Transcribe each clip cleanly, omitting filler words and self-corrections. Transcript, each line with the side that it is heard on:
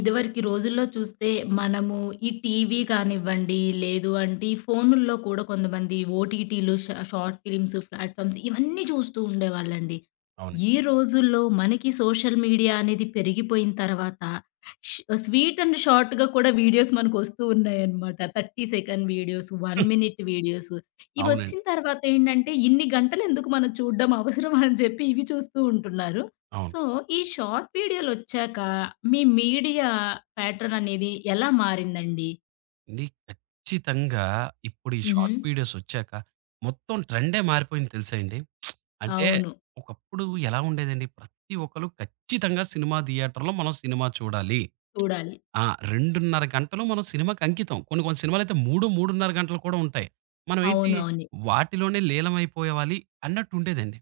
left: ఇదివరకి రోజుల్లో చూస్తే మనము ఈ టీవీ కానివ్వండి, లేదు అంటే ఈ ఫోనుల్లో కూడా కొంతమంది ఓటీటీలు, షార్ట్ ఫిల్మ్స్, ప్లాట్‌ఫార్మ్స్ ఇవన్నీ చూస్తూ ఉండేవాళ్ళండి.
right: అవును.
left: ఈ రోజుల్లో మనకి సోషల్ మీడియా అనేది పెరిగిపోయిన తర్వాత ష్ స్వీట్ అండ్ షార్ట్‌గా కూడా వీడియోస్ మనకొస్తూ ఉన్నాయన్నమాట. 30 సెకండ్ వీడియోస్, 1 మినిట్ వీడియోస్ ఇవొచ్చిన
right: అవునండి.
left: తర్వాత ఏంటంటే ఇన్ని గంటలెందుకు మనం చూడడం అవసరమా అని చెప్పి ఇవి చూస్తూ ఉంటున్నారు.
right: అవును.
left: సో, ఈ షార్ట్ వీడియోలొచ్చాక మీ మీడియా ప్యాటర్న్ అనేది ఎలా మారిందండి?
right: ఖచ్చితంగా ఇప్పుడు ఈ
left: హుహు.
right: షార్ట్ వీడియోస్ వచ్చాక మొత్తం ట్రెండే మారిపోయింది తెలుసా అండి. అంటే
left: అవును.
right: ఒకప్పుడు ఎలా ఉండేదండి, ప్రతి ఒక్కళ్ళు ఖచ్చితంగా సినిమా థియేటర్‌లో మనం సినిమా చూడాలి.
left: చూడాలి.
right: ఆ! 2:30 గంటలు మనం సినిమాకి అంకితం. కొన్ని కొన్ని సినిమాలైతే 3, 3:30 గంటలు కూడా ఉంటాయి. మనం ఏంటి
left: అవునవును.
right: వాటిలోనే లీలమైపోవాలి అన్నట్టు ఉండేదండి.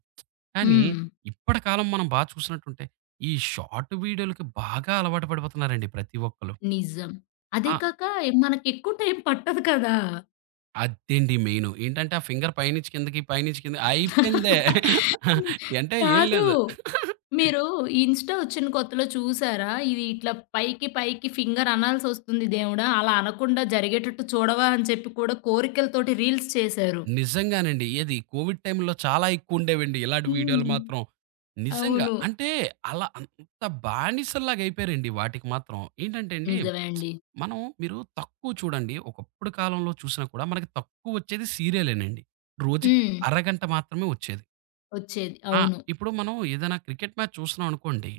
right: కానీ
left: హ్మ్.
right: ఇప్పటి కాలం మనం బా చూసినట్టుంటే ఈ షార్ట్ వీడియోలకి బాగా అలవాటు పడిపోతున్నారండి ప్రతి ఒక్కళ్ళు.
left: నిజం. అదే
right: ఆ!
left: కాక మనకెక్కువ టైం పట్టదు కదా!
right: అదండి మెయిను. ఏంటంటే, ఆ ఫింగర్ పైనుంచి కిందకి, పైనుంచి కిందకి అయిపోయిందే.
left: హ్మ్.
right: అంటే ఏం
left: కాదు.
right: లేదు.
left: మీరు ఇన్‌స్టా వచ్చిన కొత్తలో చూసారా? ఇది ఇట్లా పైకి పైకి ఫింగర్ అనాల్సొస్తుంది దేవుడా! అలా అనకుండా జరిగేటట్టు చూడవా అని చెప్పి కూడా కోరికలతోటి రీల్స్ చేశారు.
right: నిజంగానండి. ఏది కోవిడ్ టైమ్‌లో చాలా ఎక్కువుండేవండి ఇలాంటి వీడియోలు
left: హ్మ్.
right: మాత్రం. నిజంగా.
left: అవును.
right: అంటే, అలా అంత బానిసల్లాగా అయిపోయారండి వాటికి మాత్రం. ఏంటంటే అండి,
left: నిజమే అండి.
right: మనం మీరు తక్కువ చూడండి. ఒకప్పుడు కాలంలో చూసినా కూడా మనకి తక్కువొచ్చేది సీరియలేనండి. రోజుకి
left: హ్మ్.
right: అరగంట మాత్రమే ఒచ్చేది.
left: వచ్చేది.
right: ఆ!
left: అవును.
right: ఇప్పుడు మనం ఏదైనా క్రికెట్ మ్యాచ్ చూస్తున్నాం అనుకోండి.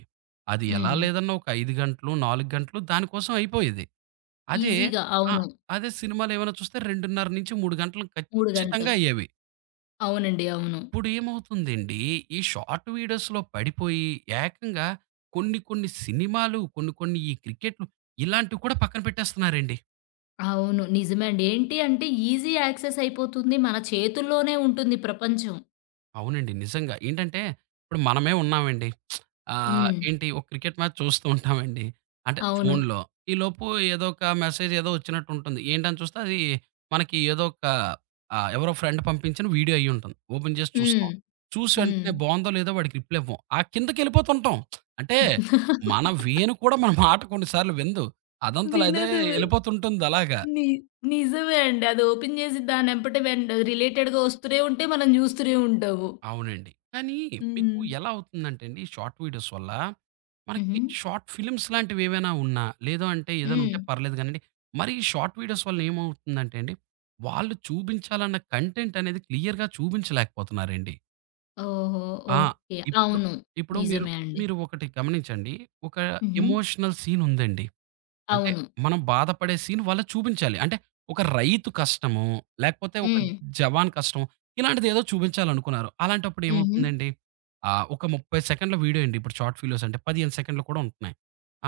right: అది ఎలా
left: హ్మ్.
right: లేదన్నా ఒక 5 గంటలు, 4 గంటలు దానికోసం అయిపోయేది. అదే
left: ఈజీగా.
right: ఆ!
left: అవును.
right: అదే సినిమాలేమైనా చూస్తే 2:30-3 గంటలు
left: 3
right: ఖచ్చితంగా
left: గంటలు.
right: అయ్యేవి.
left: అవునండి. అవును.
right: ఇప్పుడేమవుతుందండి, ఈ షార్ట్ వీడియోస్‌లో పడిపోయి ఏకంగా కొన్ని కొన్ని సినిమాలు, కొన్ని కొన్ని ఈ క్రికెట్లు ఇలాంటివి కూడా పక్కన పెట్టేస్తున్నారండి.
left: అవును. నిజమే అండి. ఏంటి అంటే ఈజీ యాక్సెస్ అయిపోతుంది. మన చేతుల్లోనే ఉంటుంది ప్రపంచం.
right: అవునండి. నిజంగా. ఏంటంటే, ఇప్పుడు మనమే ఉన్నామండి.
left: హ్మ్.
right: ఏంటి, ఒక క్రికెట్ మ్యాచ్ చూస్తూ ఉంటామండి. అంటే
left: అవును.
right: ఫోన్‌లో. ఈలోపు ఏదో ఒక మెసేజ్ ఏదో వచ్చినట్టు ఉంటుంది. ఏంటని చూస్తే అది మనకి ఏదో ఒక ఎవరో ఫ్రెండ్ పంపించిన వీడియో అయ్యుంటుంది. ఓపెన్ చేసి
left: హ్మ్.
right: చూస్తాం. చూసి
left: హ్మ్.
right: వెంటనే బావుందో లేదో వాడికి రిప్లై ఇవ్వం. ఆ కిందకెళ్ళిపోతుంటాం. అంటే మన వేణు కూడా మన మాట కొన్ని సార్లు వినదు. అదే
left: వినదు.
right: ఎళ్ళిపోతుంటుంది అలాగా.
left: ని నిజమే అండి. అది ఓపెన్ చేసి దానెంబటే రిలేటెడ్‌గా వస్తూనే ఉంటే మనం చూస్తూనే ఉంటాము.
right: అవునండి. కానీ మీకు
left: హ్మ్.
right: ఎలా అవుతుందంటే అండి, షార్ట్ వీడియోస్ వల్ల మనకి
left: హుహు.
right: షార్ట్ ఫిల్మ్స్ లాంటివేవైనా ఉన్నా, లేదు అంటే ఏదైనా
left: హ్మ్.
right: ఉంటే పర్లేదు గానండి. మరి ఈ షార్ట్ వీడియోస్ వల్ల ఏమవుతుందంటే అండి, వాళ్ళు చూపించాలన్న కంటెంట్ అనేది క్లియర్‌గా చూపించలేకపోతున్నారండి.
left: ఓహో!
right: ఆ!
left: ఓకే.
right: ఇప్పుడు
left: అవును.
right: ఇప్పుడు మీరు
left: నిజమే అండి.
right: మీరు ఒకటి గమనించండి. ఒక
left: హుహు.
right: ఎమోషనల్ సీన్ ఉందండి. అంటే
left: అవును.
right: మనం బాధపడే సీన్ వాళ్ళకి చూపించాలి. అంటే ఒక రైతు కష్టము, లేకపోతే ఒక
left: హ్మ్.
right: జవాన్ కష్టం ఇలాంటిదేదో చూపించాలనుకున్నారు. అలాంటప్పుడు
left: హుహు.
right: ఏమవుతుందండి? ఒక 30 సెకండ్ల వీడియో అండి. ఇప్పుడు షార్ట్ వీడియోస్ అంటే 15 సెకండ్లు కూడా ఉంటున్నాయి.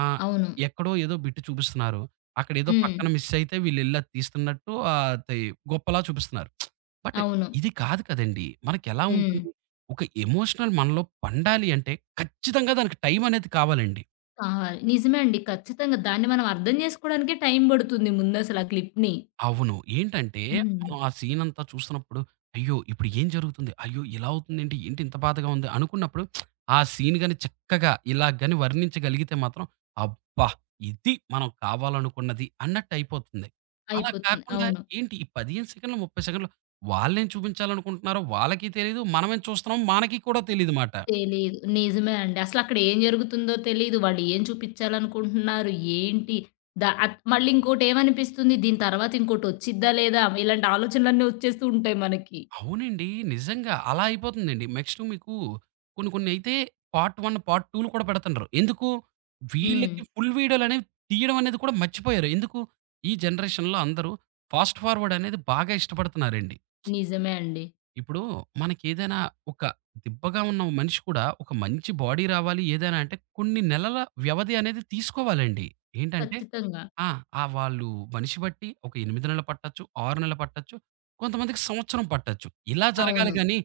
right: ఆహ్,
left: అవును.
right: ఎక్కడో ఏదో బిట్ చూపిస్తున్నారు. అక్కడేదో
left: హ్మ్.
right: పక్కన మిస్ అయితే వీళ్ళెళ్లి అది తీస్తున్నట్టు, అది గొప్పలా చూపిస్తున్నారు. బట్
left: అవును.
right: ఇది కాదు కదండీ! మనకెలా
left: హ్మ్.
right: ఉంటుంది? ఒక ఎమోషనల్ మనలో పండాలి అంటే ఖచ్చితంగా దానికి టైం అనేది కావాలండి.
left: కావాలి. నిజమే అండి. ఖచ్చితంగా దాన్ని మనం అర్థం చేసుకోవడానికే టైం పడుతుంది ముందసల ఆ క్లిప్‌ని.
right: అవును. ఏంటంటే,
left: హ్మ్.
right: మనం ఆ సీనంతా చూస్తున్నప్పుడు, అయ్యో! ఇప్పుడు ఏం జరుగుతుంది? అయ్యో! ఇలా అవుతుందేంటి? ఏంటి ఏంటి ఇంత బాధగా ఉంది అనుకున్నప్పుడు, ఆ సీన్ గాని చక్కగా ఇలా గాని వర్ణించగలిగితే మాత్రం, అబ్బా! ఇది మనం కావాలనుకున్నది అన్నట్టయిపోతుంది. అలా
left: అయిపోతుంది.
right: కాకుండా
left: అవును.
right: ఏంటి ఈ 15 సెకన్లు, 30 సెకన్లు వాళ్ళేం చూపించాలనుకుంటున్నారో వాళ్ళకి తెలీదు. మనమేం చూస్తున్నామో మనకి కూడా తెలీదుమాట.
left: తెలీదు. నిజమే అండి. అసలక్కడ ఏం జరుగుతుందో తెలీదు. వాళ్ళు ఏం చూపిచ్చాలనుకుంటున్నారు? ఏంటి? ద అత్ మళ్ళీ ఇంకోటేమనిపిస్తుంది, దీని తర్వాత ఇంకోటొచ్చిద్దా లేదా? ఇలాంటి ఆలోచనలన్నీ వచ్చేస్తూ ఉంటాయి మనకి.
right: అవునండి. నిజంగా. అలా అయిపోతుందండి. నెక్స్ట్ మీకు కొన్ని కొన్నయితే పార్ట్ 1, పార్ట్ 2లు కూడా పెడుతున్నారు. ఎందుకు?
left: హ్మ్.
right: వీళ్ళకి ఫుల్ వీడియోలనేవి తీయడం అనేది కూడా మర్చిపోయారు. ఎందుకు? ఈ జనరేషన్‌లో అందరూ ఫాస్ట్ ఫార్వర్డ్ అనేది బాగా ఇష్టపడుతున్నారండి.
left: నిజమే అండి.
right: ఇప్పుడు మనకేదైనా ఒక దిబ్బగా ఉన్న మనిషి కూడా ఒక మంచి బాడీ రావాలి ఏదైనా అంటే కొన్ని నెలల వ్యవధి అనేది తీసుకోవాలండి. ఏంటంటే
left: ఖచ్చితంగా.
right: ఆ! ఆ! వాళ్ళు మనిషి బట్టి ఒక 8 నెలలు పట్టొచ్చు, 6 నెలలు పట్టొచ్చు, కొంతమందికి సంవత్సరం పట్టొచ్చు. ఇలా జరగాలి
left: అవును.
right: గానీ,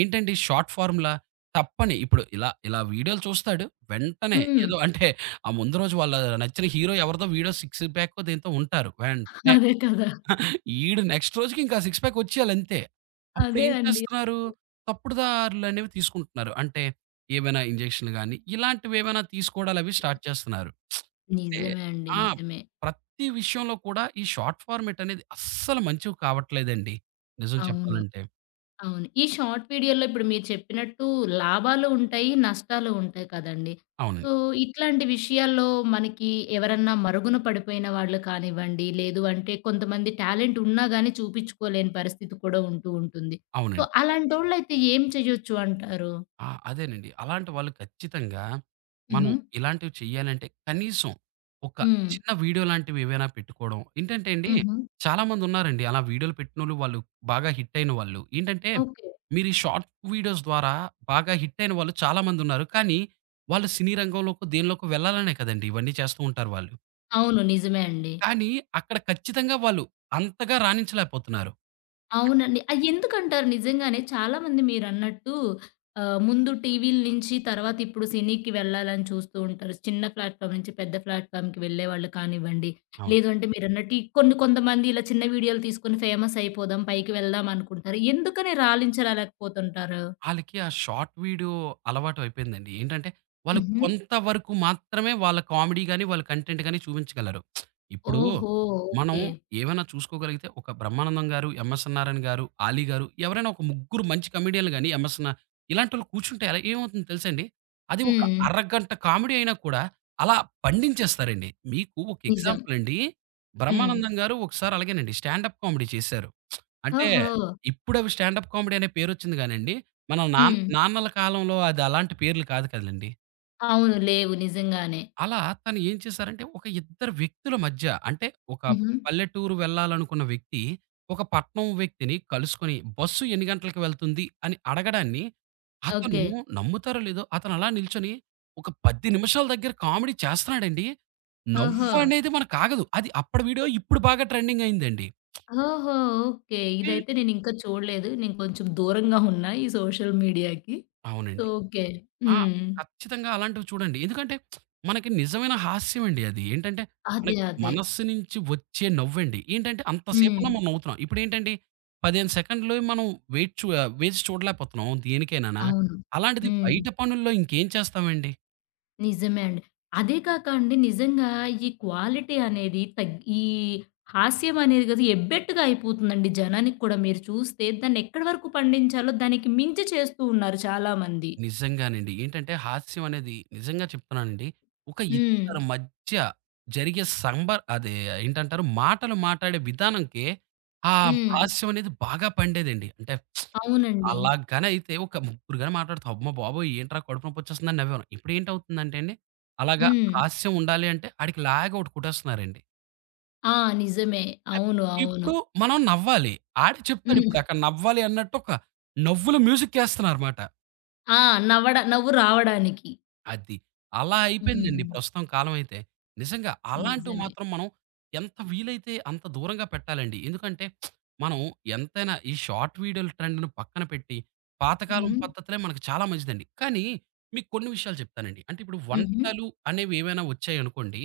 right: ఏంటండి షార్ట్ ఫార్మ్‌లా తప్పని ఇప్పుడు ఇలా ఇలా వీడియోలు చూస్తాడు. వెంటనే
left: హ్మ్.
right: ఏదో అంటే, ఆ ముందు రోజు వాళ్ళ నచ్చిన హీరో ఎవరిదో వీడియో సిక్స్ ప్యాకో దేంతో ఉంటారు. వెంటనే
left: అదే కదా!
right: ఈడు నెక్స్ట్ రోజుకి ఇంకా సిక్స్ ప్యాక్ వచ్చేయాలంతే.
left: అదే
right: అప్పుడేం
left: అండి.
right: చేస్తున్నారు? తప్పుడు దారులనేవి తీసుకుంటున్నారు. అంటే ఏమైనా ఇంజెక్షన్‌లు గాని, ఇలాంటివేమైనా తీసుకోవడాలవి స్టార్ట్ చేస్తున్నారు. అంటే
left: నిజమే అండి.
right: ఆ!
left: నిజమే.
right: ప్రతి విషయంలో కూడా ఈ షార్ట్ ఫార్మాట్ అనేది అస్సలు మంచివి కావట్లేదండి, నిజం
left: అవును.
right: చెప్పాలంటే.
left: అవును. ఈ షార్ట్ వీడియోలో ఇప్పుడు మీరు చెప్పినట్టు లాభాలు ఉంటాయి, నష్టాలు ఉంటాయి కదండీ! సో,
right: అవునండి.
left: ఇట్లాంటి విషయాల్లో మనకి ఎవరన్నా మరుగున పడిపోయిన వాళ్ళు కానివ్వండి, లేదు అంటే కొంతమంది టాలెంట్ ఉన్నా గానీ చూపించుకోలేని పరిస్థితి కూడా ఉంటూ ఉంటుంది. సో,
right: అవునండి.
left: అలాంటోళ్ళైతే ఏం చేయొచ్చు అంటారు?
right: ఆ! అదేనండి. అలాంటి వాళ్ళు ఖచ్చితంగా మనం
left: హుహు.
right: ఇలాంటివి చేయాలంటే కనీసం ఒక
left: హ్మ్.
right: చిన్న వీడియో లాంటివి ఏవైనా పెట్టుకోవడం. ఏంటంటే అండి,
left: హుహు.
right: చాలామంది ఉన్నారండి అలా వీడియోలు పెట్టినోళ్ళు, వాళ్ళు వాళ్ళు బాగా హిట్ అయిన వాళ్ళు. ఏంటంటే
left: ఓకే.
right: మీరు ఈ షార్ట్ వీడియోస్ ద్వారా బాగా హిట్ అయిన వాళ్ళు చాలామంది ఉన్నారు. కానీ వాళ్ళు సినీ రంగంలోకో దేనిలోకో వెళ్ళాలనే కదండీ ఇవన్నీ చేస్తూ ఉంటారు వాళ్ళు.
left: అవును. నిజమే అండి.
right: కానీ అక్కడ ఖచ్చితంగా వాళ్ళు అంతగా రాణించలేకపోతున్నారు.
left: అవునండి. అది ఎందుకంటారు నిజంగానే చాలామంది మీరన్నట్టు ఆహ్, ముందు టీవీల నుంచి తర్వాత ఇప్పుడు సినీకి వెళ్ళాలని చూస్తూ ఉంటారు. చిన్న ప్లాట్‌ఫార్మ్ నుంచి పెద్ద ప్లాట్‌ఫార్మ్‌కి వెళ్ళేవాళ్ళు కానివ్వండి,
right: అవును.
left: లేదు అంటే మీరన్నట్టు ఈ కొన్ని కొంతమంది ఇలా చిన్న వీడియోలు తీసుకొని ఫేమస్ అయిపోదాం, పైకి వెళ్దాం అనుకుంటారు. ఎందుకని రాణించలేకపోతుంటారు?
right: ఆళ్ళకి ఆ షార్ట్ వీడియో అలవాటు అయిపోయిందండి. ఏంటంటే, వాళ్ళు
left: హుహు.
right: కొంతవరకు మాత్రమే వాళ్ళ కామెడీ గాని, వాళ్ళ కంటెంట్ గాని చూపించగలరు. ఇప్పుడు
left: ఓహో!
right: మనం
left: ఓకే.
right: ఏమైనా చూసుకోగలిగితే ఒక బ్రహ్మానందం గారు, ఎంఎస్ నారాయణ గారు, ఆలీ గారు ఎవరైనా ఒక ముగ్గురు మంచి కమెడియన్‌లు గాని, ఎంఎస్ నా ఇలాంటోళ్ళు కూర్చుంటే అలా ఏమవుతుందో తెలుసండి? అది ఒక
left: హ్మ్.
right: అరగంట కామెడీ అయినా కూడా అలా పండించేస్తారండి. మీకు ఒక
left: నిజం.
right: ఎగ్జాంపుల్ అండి.
left: హ్మ్.
right: బ్రహ్మానందం గారు ఒకసారి అలాగేనండి స్టాండ్ అప్ కామెడీ చేశారు. అంటే
left: ఓహో!
right: ఇప్పుడవి స్టాండప్ కామెడీ అనే పేరొచ్చింది గానండి, మన
left: హ్మ్.
right: నాన్నల కాలంలో అది అలాంటి పేర్లు కాదు కదండీ.
left: అవును. లేవు నిజంగానే.
right: అలా తను ఏం చేశారంటే, ఒక ఇద్దరు వ్యక్తుల మధ్య అంటే ఒక
left: హుహు.
right: పల్లెటూరు వెళ్ళాలనుకున్న వ్యక్తి, ఒక పట్నం వ్యక్తిని కలుసుకొని బస్సు ఎన్ని గంటలకి వెళ్తుంది అని అడగడాన్ని, అతను
left: ఓకే.
right: నమ్ముతారో లేదో అతను అలా నిల్చొని ఒక 10 నిమిషాల దగ్గర కామెడీ చేస్తున్నాడండి.
left: ఓహో!
right: నవ్వనేది మనకాగదు. అది అప్పటి వీడియో ఇప్పుడు బాగా ట్రెండింగ్ అయిందండి.
left: ఓహో! ఓకే.
right: హ్మ్.
left: ఇదైతే నేనింకా చూడలేదు. నేను కొంచెం దూరంగా ఉన్నా ఈ సోషల్ మీడియాకి. సో,
right: అవునండి.
left: ఓకే.
right: ఆ!
left: హ్మ్.
right: ఖచ్చితంగా అలాంటివి చూడండి. ఎందుకంటే మనకి నిజమైన హాస్యం అండి అది. ఏంటంటే
left: అదే.
right: మనకి
left: అదే.
right: మనస్సు నుంచి వచ్చే నవ్వండి. ఏంటంటే అంత
left: హ్మ్.
right: సేపున్న మనం నవ్వుతున్నాం. ఇప్పుడేంటండి, 15 సెకండ్లు మనం వేచి చూడలేకపోతున్నాం దేనికైనానా.
left: అవును.
right: అలాంటిది
left: హ్మ్.
right: బయట పనుల్లో ఇంకేం చేస్తామండి?
left: నిజమే అండి. అదే కాక అండి నిజంగా ఈ క్వాలిటీ అనేది ఈ హాస్యం అనేది కదా ఎబ్బెట్టుగా అయిపోతుందండి జనానికి కూడా. మీరు చూస్తే దాన్నెక్కడి వరకు పండించాలో దానికి మించి చేస్తూ ఉన్నారు చాలామంది.
right: నిజంగానండి. ఏంటంటే హాస్యం అనేది, నిజంగా చెప్తున్నానండి, ఒక
left: హ్మ్.
right: ఇద్దరి మధ్య జరిగే సంబర్ అదే ఏంటంటారు మాటలు మాట్లాడే విధానంకే ఆ
left: హ్మ్.
right: హాస్యం అనేది బాగా పండేదండి. అంటే
left: అవునండి.
right: అలాగని అయితే ఒక ముగ్గురు గాని మాట్లాడితే అమ్మ బాబోయ్! ఏంట్రా, కడుపు నొప్పొచ్చేస్తుందని నవ్వాను. ఇప్పుడు ఏంటవుతుందంటే అండి, అలాగా
left: హ్మ్.
right: హాస్యం ఉండాలి అంటే ఆడికి లాగి ఒకటి కుట్టేస్తున్నారండి.
left: ఆ! నిజమే. అవును. అవును.
right: ఇప్పుడు మనం నవ్వాలి. ఆడే చెప్తాడు
left: హ్మ్.
right: ఇప్పుడు అక్కడ నవ్వాలి అన్నట్టు ఒక నవ్వుల మ్యూజిక్ ఎస్తన్నారుమాట.
left: ఆ! నవ్వు రావడానికి.
right: అది. అలా అయిపోయిందండి
left: హ్మ్.
right: ప్రస్తుతం కాలమైతే. నిజంగా అలాంటివి
left: నిజమే.
right: మాత్రం మనం ఎంత వీలైతే అంత దూరంగా పెట్టాలండి. ఎందుకంటే మనం ఎంతైనా ఈ షార్ట్ వీడియోల ట్రెండ్‌ని పక్కన పెట్టి, పాతకాలం
left: హుహు.
right: పద్ధతులే మనకు చాలా మంచిదండి. కానీ మీకు కొన్ని విషయాలు చెప్తానండి. అంటే ఇప్పుడు
left: హుహు.
right: వంటలు అనేవి ఏవైనా వచ్చాయనుకోండి.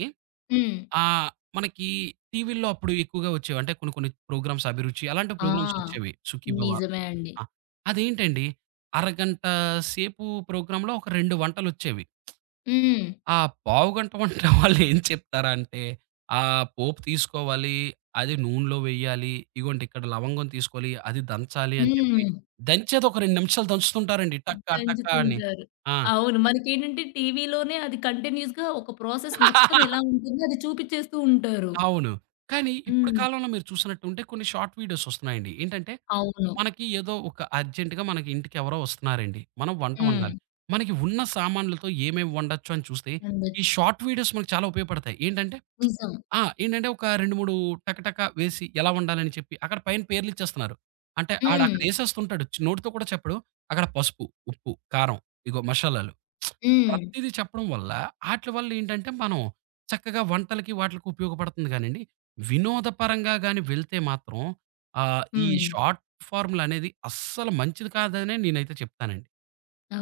left: హ్మ్.
right: ఆహ్, మనకి టీవీల్లో అప్పుడు ఎక్కువగా వచ్చేవి. అంటే కొన్ని కొన్ని ప్రోగ్రామ్స్ 'అభిరుచి' అలాంటి
left: ఆ!
right: ప్రోగ్రామ్స్ వచ్చేవి, 'సుఖీ భవ'.
left: నిజమే అండి.
right: ఆ! అదేంటండి అరగంట సేపు ప్రోగ్రామ్‌లో ఒక 2 వంటలొచ్చేవి.
left: హ్మ్.
right: ఆ పావుగంట వంట వాళ్ళు ఏం చెప్తారా అంటే, ఆ పోపు తీసుకోవాలి, అది నూనెలో వేయాలి, ఇగోండి ఇక్కడ లవంగం తీసుకోవాలి, అది దంచాలి అని చెప్పి,
left: హ్మ్.
right: దంచేది ఒక 2 నిమిషాలు దంచుతుంటారండి టక టక అని.
left: దంచుతుంటారు.
right: ఆ!
left: అవును. మనకేంటంటే టీవీలోనే అది కంటిన్యూయస్‌గా ఒక ప్రాసెస్ మొత్తం ఎలా ఉంటుందో అది చూపిచ్చేస్తూ ఉంటారు.
right: అవును. కానీ ఇప్పుడు
left: హ్మ్.
right: కాలంలో మీరు చూసినట్టుంటే కొన్ని షార్ట్ వీడియోస్ వస్తున్నాయండి. ఏంటంటే,
left: అవును.
right: మనకి ఏదో ఒక అర్జెంట్‌గా మనకి ఇంటికి ఎవరో వస్తున్నారండి. మనం వంట
left: హ్మ్.
right: వండాలి. మనకి ఉన్న సామాన్లతో ఏమేమి వండొచ్చు అని చూస్తే, ఈ
left: ఉండొచ్చు.
right: షార్ట్ వీడియోస్ మనకు చాలా ఉపయోగపడతాయి. ఏంటంటే
left: నిజం.
right: ఆ! ఏంటంటే ఒక 2, 3 టక టక వేసి ఎలా వండాలని చెప్పి అక్కడ పైన పేర్లిచ్చేస్తున్నారు. అంటే
left: హ్మ్.
right: ఆడక్కడ ఏసేస్తుంటాడు. నోటితో కూడా చెప్పడు. అక్కడ పసుపు, ఉప్పు, కారం, ఇగో మషాలాలు
left: హ్మ్.
right: ప్రతీదీ చెప్పడం వల్ల ఆటిల వల్ల ఏంటంటే మనం చక్కగా వంటలకి వాటిలకి ఉపయోగపడుతుంది గానండి. వినోదపరంగా గాని వెళ్తే మాత్రం ఈ
left: హ్మ్.
right: షార్ట్ ఫార్ములనేది అస్సలు మంచిది కాదనే నేనైతే చెప్తానండి.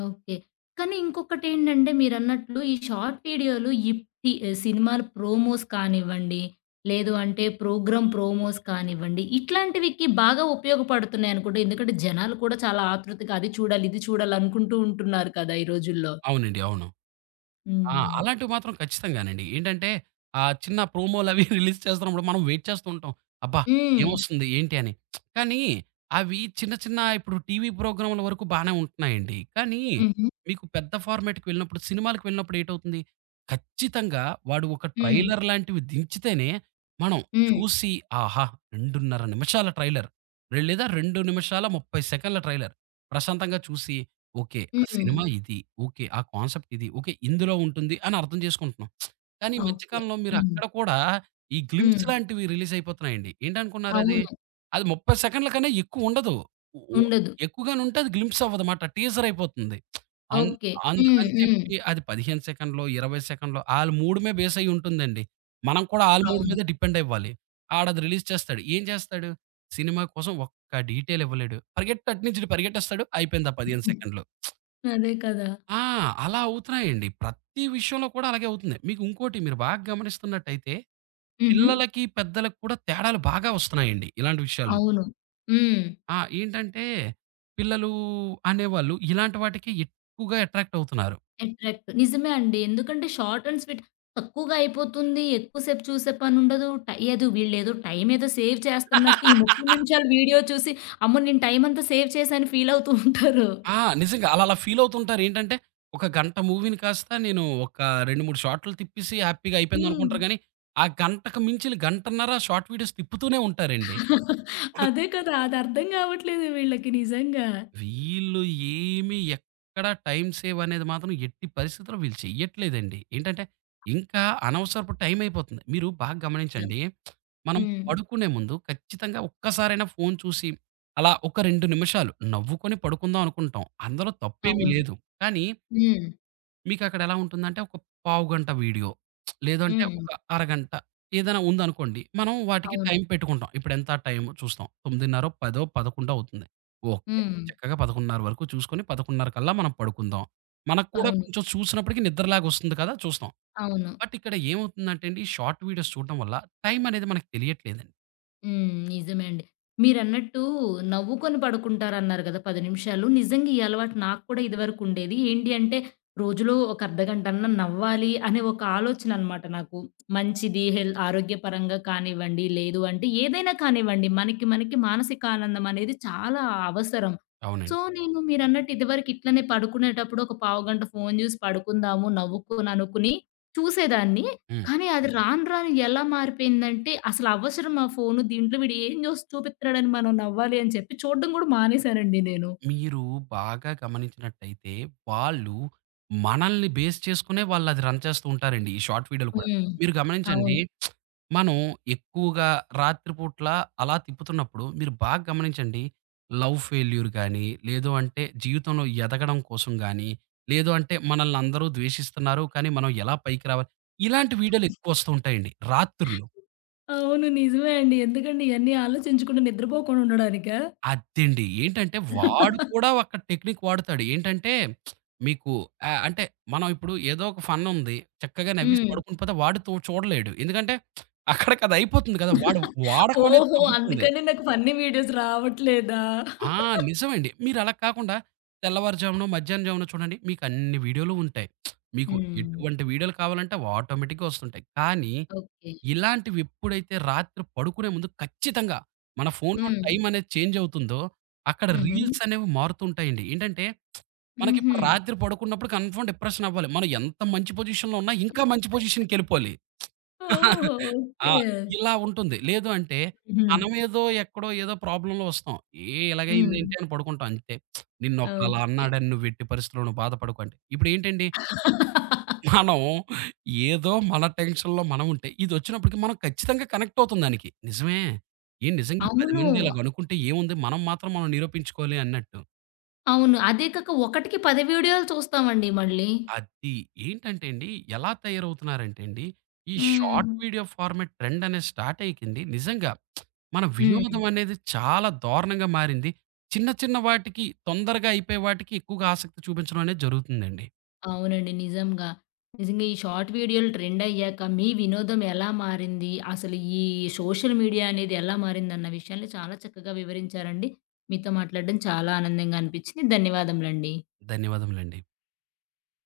left: ఓకే. కానీ ఇంకొకటేంటంటే మీరన్నట్లు ఈ షార్ట్ వీడియోలు ఇప్పటి సినిమాలు ప్రోమోస్ కానివ్వండి, లేదు అంటే ప్రోగ్రామ్ ప్రోమోస్ కానివ్వండి, ఇట్లాంటివికి బాగా ఉపయోగపడుతున్నాయనుకుంట. ఎందుకంటే జనాలు కూడా చాలా ఆతృతగా అది చూడాలి, ఇది చూడాలి అనుకుంటూ ఉంటున్నారు కదా ఈ రోజుల్లో.
right: అవునండి. అవును. ఆ!
left: హ్మ్.
right: అలాంటివి మాత్రం ఖచ్చితంగానండి. ఏంటంటే చిన్న ప్రోమోలవి రిలీజ్ చేస్తున్నప్పుడు మనం వెయిట్ చేస్తూ ఉంటాం. అబ్బా!
left: హ్మ్.
right: ఏమొస్తుంది? ఏంటి? అని. కానీ అవి చిన్న చిన్న ఇప్పుడు టీవీ ప్రోగ్రాముల వరకు బానే ఉంటున్నాయండి. కానీ
left: హుహు.
right: మీకు పెద్ద ఫార్మాట్‌కి వెళ్ళినప్పుడు సినిమాలకు వెళ్ళినప్పుడు ఏటవుతుంది? ఖచ్చితంగా వాడు ఒక
left: హ్మ్.
right: ట్రైలర్ లాంటివి దించితేనే మనం
left: హ్మ్.
right: చూసి ఆహా! 2:30 నిమిషాల ట్రైలర్, లేదా 2 నిమిషాల 30 సెకన్ల ట్రైలర్ ప్రశాంతంగా చూసి ఓకే, ఆ
left: హ్మ్.
right: సినిమా ఇది. ఓకే, ఆ కాన్సెప్ట్ ఇది. ఓకే, ఇందులో ఉంటుంది అని అర్థం చేసుకుంటున్నాం. కానీ ఈ మధ్య
left: ఓకే.
right: కాలంలో మీరు
left: హ్మ్.
right: అక్కడ కూడా ఈ
left: హ్మ్.
right: గ్లింప్స్ లాంటివి రిలీజ్ అయిపోతున్నాయండి. ఏంటనుకున్నారది?
left: అవును.
right: అది 30 సెకండ్ల కన్నా ఎక్కువ ఉండదు. ఉ ఓ
left: ఉండదు.
right: ఎక్కువగానుంటే అది గ్లింప్స్ అవ్వదమాట. టీజర్ అయిపోతుంది. అన్
left: ఓకే. హ్మ్.
right: అందుకని
left: హ్మ్.
right: చెప్పి అది 15 సెకండ్‌లో, 20 సెకండ్‌లో ఆళ్ళ మూడుమే బేస్ అయ్యి ఉంటుందండి. మనం కూడా ఆళ్ళ మూడు
left: అవును.
right: మీదే డిపెండ్ అవ్వాలి. ఆడది రిలీజ్ చేస్తాడు. ఏం చేస్తాడు? సినిమా కోసం ఒక్క డీటెయిల్ ఇవ్వలేడు. పరిగెట్టు అటు నుంచి ఇటు పరిగెట్టేస్తాడు. అయిపోయింది ఆ 15 సెకండ్‌లు.
left: అదే కదా!
right: ఆ! అలా అవుతున్నాయండి. ప్రతి విషయంలో కూడా అలాగే అవుతుంది. మీకు ఇంకోటి మీరు బాగా గమనిస్తున్నట్టయితే,
left: హుహు.
right: పిల్లలకి, పెద్దలకి కూడా తేడాలు బాగా వస్తున్నాయండి ఇలాంటి విషయాల్లో.
left: అవును. హ్మ్.
right: ఆ! ఏంటంటే, పిల్లలు అనేవాళ్ళు ఇలాంటి వాటికి ఎక్కువగా అట్రాక్ట్ అవుతున్నారు.
left: అట్రాక్ట్. నిజమే అండి. ఎందుకంటే షార్ట్ అండ్ స్వీట్ తక్కువగా అయిపోతుంది. ఎక్కువసేపు చూసే పనుండదు. ఏదో వీళ్ళేదో టైం ఏదో సేవ్ చేస్తున్నట్టు ఈ 30 నిమిషాలు వీడియో చూసి, అమ్మో! నేను టైం అంతా సేవ్ చేశాను ఫీల్ అవుతూ ఉంటారు.
right: ఆ! నిజంగా ఆళ్ళలా అలా ఫీల్ అవుతుంటారు. ఏంటంటే, ఒక గంట మూవీని కాస్త నేను ఒక 2, 3 షార్ట్‌లు తిప్పేసి హ్యాపీగా
left: హ్మ్.
right: అయిపోయిందనుకుంటారు గానీ, ఆ గంటకు మించిన గంటన్నర షార్ట్ వీడియోస్ తిప్పుతూనే ఉంటారండి.
left: అదే కదా! అది అర్థం కావట్లేదు వీళ్ళకి నిజంగా.
right: వీళ్ళు ఏమి ఎక్కడ టైమ్ సేవ్ అనేది మాత్రం ఎట్టి పరిస్థితిలో వీళ్ళు చెయ్యట్లేదండి. ఏంటంటే, ఇంకా అనవసరపు టైం అయిపోతుంది. మీరు బాగా
left: నిజం.
right: గమనించండి. మనం
left: హ్మ్.
right: పడుకునే ముందు ఖచ్చితంగా ఒక్కసారైనా ఫోను చూసి, అలా ఒక 2 నిమిషాలు నవ్వుకొని పడుకుందాం అనుకుంటాం. అందులో తప్పేమీ
left: అవును.
right: లేదు. కానీ
left: హ్మ్.
right: మీకక్కడ ఎలా ఉంటుందంటే, ఒక పావుగంట వీడియో లేదంటే
left: హ్మ్.
right: ఒక అరగంట ఏదైనా ఉందనుకోండి. మనం వాటికి
left: అవును.
right: టైం పెట్టుకుంటాం. ఇప్పుడెంత టైం చూస్తాం? 9:30, 10, 11 అవుతుంది. ఓకే.
left: హ్మ్.
right: చక్కగా 11:30 వరకు చూసుకొని 11:30 కల్లా మనం పడుకుందాం. మనకు కూడా
left: అవును.
right: కొంచెం చూసినప్పటికి నిద్రలాగొస్తుంది కదా! చూస్తాం.
left: అవును.
right: బట్ ఇక్కడ ఏమవుతుందంటే అండి, షార్ట్ వీడియోస్ చూడడం వల్ల టైం అనేది మనకు తెలియట్లేదండి.
left: హ్మ్. నిజమే అండి. మీరన్నట్టు నవ్వుకొని పడుకుంటారన్నారు గదా! 10 నిమిషాలు. నిజంగా ఈ అలవాటు నాకు కూడా ఇదివరకు ఉండేది. ఏంటి అంటే రోజులో ఒక అర్ధగంటన్నా నవ్వాలి అనే ఒక ఆలోచన అనమాట నాకు. మంచిది ఆరోగ్యపరంగా కానివ్వండి, లేదు అంటే ఏదైనా కానివ్వండి మనకి మనకి మానసిక ఆనందం అనేది చాలా అవసరం. సో,
right: అవునండి.
left: నేను మీరన్నట్టు ఇదివరకు ఇట్లనే పడుకునేటప్పుడు ఒక పావుగంట ఫోను జూసి పడుకుందాము, నవ్వుకొని అనుకుని చూసేదాన్ని.
right: హ్మ్.
left: కానీ అది రాను రాను ఎలా మారిపోయిందంటే, అసలు అవసరమా ఫోను దీంట్లో వీడు ఏం జూసి చూపిత్తున్నాడని మనం నవ్వాలి అని చెప్పి చూడ్డం గూడా మానేశానండి నేను.
right: మీరు బాగా గమనించినట్టయితే, వాళ్ళు మనల్ని బేస్ చేసుకునే వాళ్ళది రన్ చేస్తూ ఉంటారండి, ఈ షార్ట్ వీడియోలు కూడా.
left: హ్మ్.
right: మీరు గమనించండి.
left: అవును.
right: మనం ఎక్కువగా రాత్రి పూట్ల అలా తిప్పుతున్నప్పుడు మీరు బాగా గమనించండి, లవ్ ఫెయిల్యూర్ గాని, లేదు అంటే జీవితంలో ఎదగడం కోసం గాని, లేదు అంటే మనల్ని అందరూ ద్వేషిస్తున్నారు, కానీ మనం ఎలా పైకి రావాలి, ఇలాంటి వీడియోలు ఎక్కువ వస్తూ ఉంటాయండి రాత్రుల్లో.
left: అవును. నిజమే అండి. ఎందుకండి ఇయన్నీ ఆలోచించకుండా నిద్రపోకుండా ఉండడానికా?
right: అదండి. ఏంటంటే వాడు కూడా ఒక టెక్నిక్ వాడుతాడు. ఏంటంటే మీకు అంటే మనం ఇప్పుడు ఏదో ఒక ఫన్ ఉంది. చక్కగా నవ్వేసి
left: హ్మ్.
right: పడుకుని పోతే వాడు తో చూడలేడు. ఎందుకంటే అక్కడికి అది అయిపోతుంది కదా! వాడు వాడకం అనేది
left: ఓహో!
right: తగ్గుతుంది.
left: అందుకని నాకు ఫన్నీ వీడియోస్ రావట్లేదా?
right: ఆ! నిజమండి. మీరు అలా కాకుండా తెల్లవారుజామునో, మధ్యాహ్నం జామునో చూడండి. మీకు అన్ని వీడియోలు ఉంటాయి. మీకు
left: హ్మ్.
right: ఎటువంటి వీడియోలు కావాలంటే అవి ఆటోమేటిక్‌గా వస్తుంటాయి. కానీ
left: ఓకే.
right: ఇలాంటివి ఎప్పుడైతే రాత్రి పడుకునే ముందు ఖచ్చితంగా మన ఫోన్‌లో
left: హ్మ్.
right: టైమ్ అనేది చేంజ్ అవుతుందో, అక్కడ
left: హుహు.
right: రీల్స్ అనేవి మారుతుంటాయండి. ఏంటంటే,
left: హుహు.
right: మనకిప్పుడు రాత్రి పడుకున్నప్పుడు కన్ఫర్మ్ డిప్రెషన్ అవ్వాలి. మనం ఎంత మంచి పొజిషన్‌లో ఉన్నా ఇంకా మంచి పొజిషన్‌కెళ్ళిపోవాలి.
left: ఓహో!
right: ఆ!
left: ఓకే.
right: ఇలా ఉంటుంది. లేదు అంటే
left: హుహు.
right: మనమేదో ఎక్కడో ఏదో ప్రాబ్లమ్‌లో వస్తాం. ఏ
left: హ్మ్.
right: ఇలాగైందేంటి అని పడుకుంటాం అంతే. నిన్నొకడు అలా
left: ఓకే.
right: అన్నాడని నువ్వు ఎట్టి పరిస్థితిలోనూ బాధపడకు అంటే. ఇప్పుడేంటండి మనం ఏదో మన టెన్షన్‌లో మనం ఉంటే, ఇదొచ్చినప్పటికి మనం ఖచ్చితంగా కనెక్ట్ అవుతాం దానికి. నిజమే. ఏం నిజంగా ఈ 10
left: అవును.
right: మంది ఇలాగ అనుకుంటే ఏముంది, మనం మాత్రం మనం నిరూపించుకోవాలి అన్నట్టు.
left: అవును. అదే కాక ఒకటికి 10 వీడియోలు చూస్తామండి మళ్ళీ.
right: అది ఏంటంటే అండి, ఎలా తయారవుతున్నారంటే అండి, ఈ
left: హ్మ్.
right: షార్ట్ వీడియో ఫార్మాట్ ట్రెండ్ అనేది స్టార్ట్ అయ్యేకండి నిజంగా మన
left: హ్మ్.
right: వినోదం అనేది చాలా దారుణంగా మారింది. చిన్న చిన్న వాటికి తొందరగా అయిపోయే వాటికి ఎక్కువగా ఆసక్తి చూపించడం అనేది జరుగుతుందండి.
left: అవునండి. నిజంగా. నిజంగా ఈ షార్ట్ వీడియోలు ట్రెండ్ అయ్యాక మీ వినోదం ఎలా మారింది? అసలు ఈ సోషల్ మీడియా అనేది ఎలా మారిందన్న విషయాన్ని చాలా చక్కగా వివరించారండి. మీతో మాట్లాడడం చాలా ఆనందంగా అనిపించింది. ధన్యవాదములండి.
right: ధన్యవాదములండి.